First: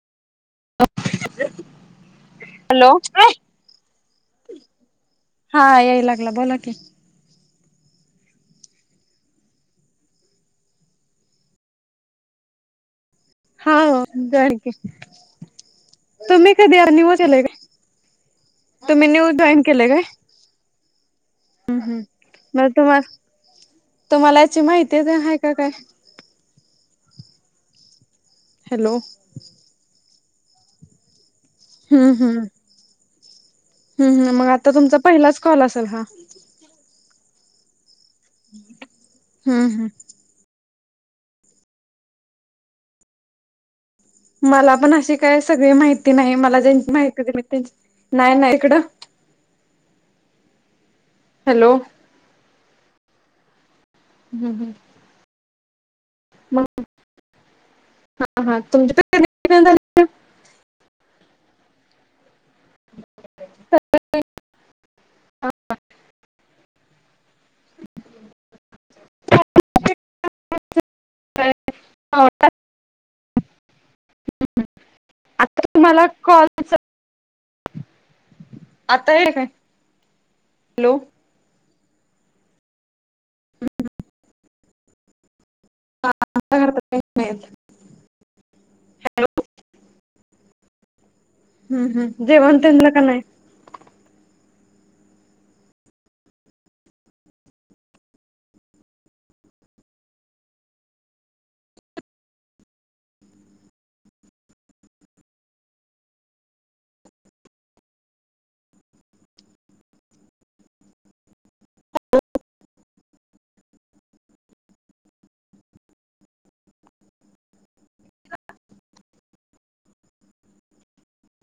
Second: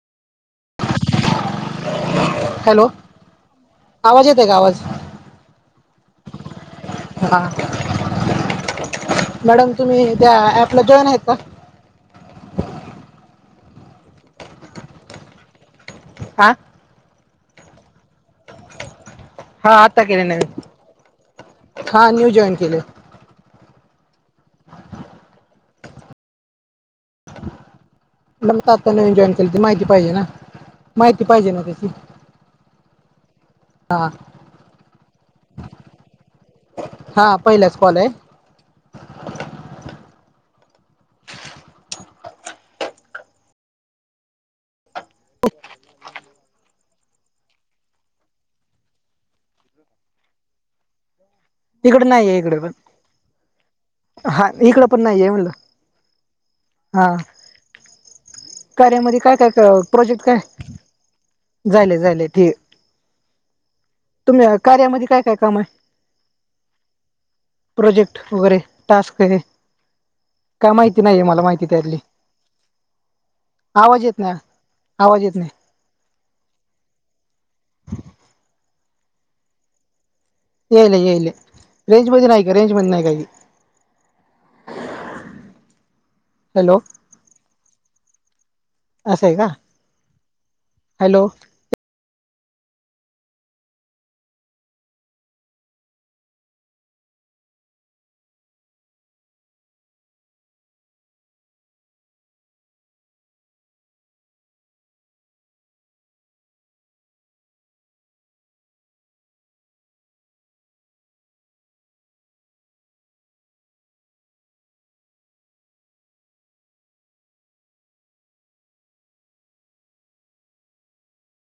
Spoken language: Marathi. [inaudible] हॅलो. आवाज येतोय का आवाज हा यायला लागला बोला की. हा मॅडम तुम्ही त्या ऍपला जॉईन हायत का? हा हो जॉईन की हा तुम्ही कधी? [unintelligible] तूम्ही [unintelligible] जॉईन हा केले काय आता नवीन म हा न्यू जॉईन केले तुम्हाला [unintelligible] तुम्हाला याची माहिती तेन हाय का काय? म्हनुन त हॅलो आपन अ जॉईन केलत त माहिती पाहिजे ना [unintelligible] माहिती पाहिजे ना त्याची. हम्म हम्म हम्म हम्म. मग आता तुमचा पहिलाच कॉल असलं हा? हा पहिलाच कॉल ए. हम्म हम्म. मला पण अशी काय सगळी माहिती नाही. मला ज्यांची माहिती होती मी त्यांच नाय ना इकडं. हॅलो. हिकडं नाहिए इकडं पण, हा हम्म हम्म इकडं पण नाहीये म्हणलं. मग हा. हा तुमची कार्यामध्ये काय काय प्रोजेक्ट काय झायले झालेती. तुम्ही कार्यामध्ये काय काय कामाय? प्रोजेक्ट वगैरे टास्क हे काय माहिती नाहिये मला माहिती त्यातली. आवाज येत नाय, आवाज येत नाय. आता तुम्हाला कॉलच आता य [unintelligible] काय? हॅलो यायले यायले रेंज मध्ये नाय का रेंज मध्ये नाय का हॅलो. हम्म असं ए का? हॅलो! हम्म हम जेवण त्यांनला का नाय?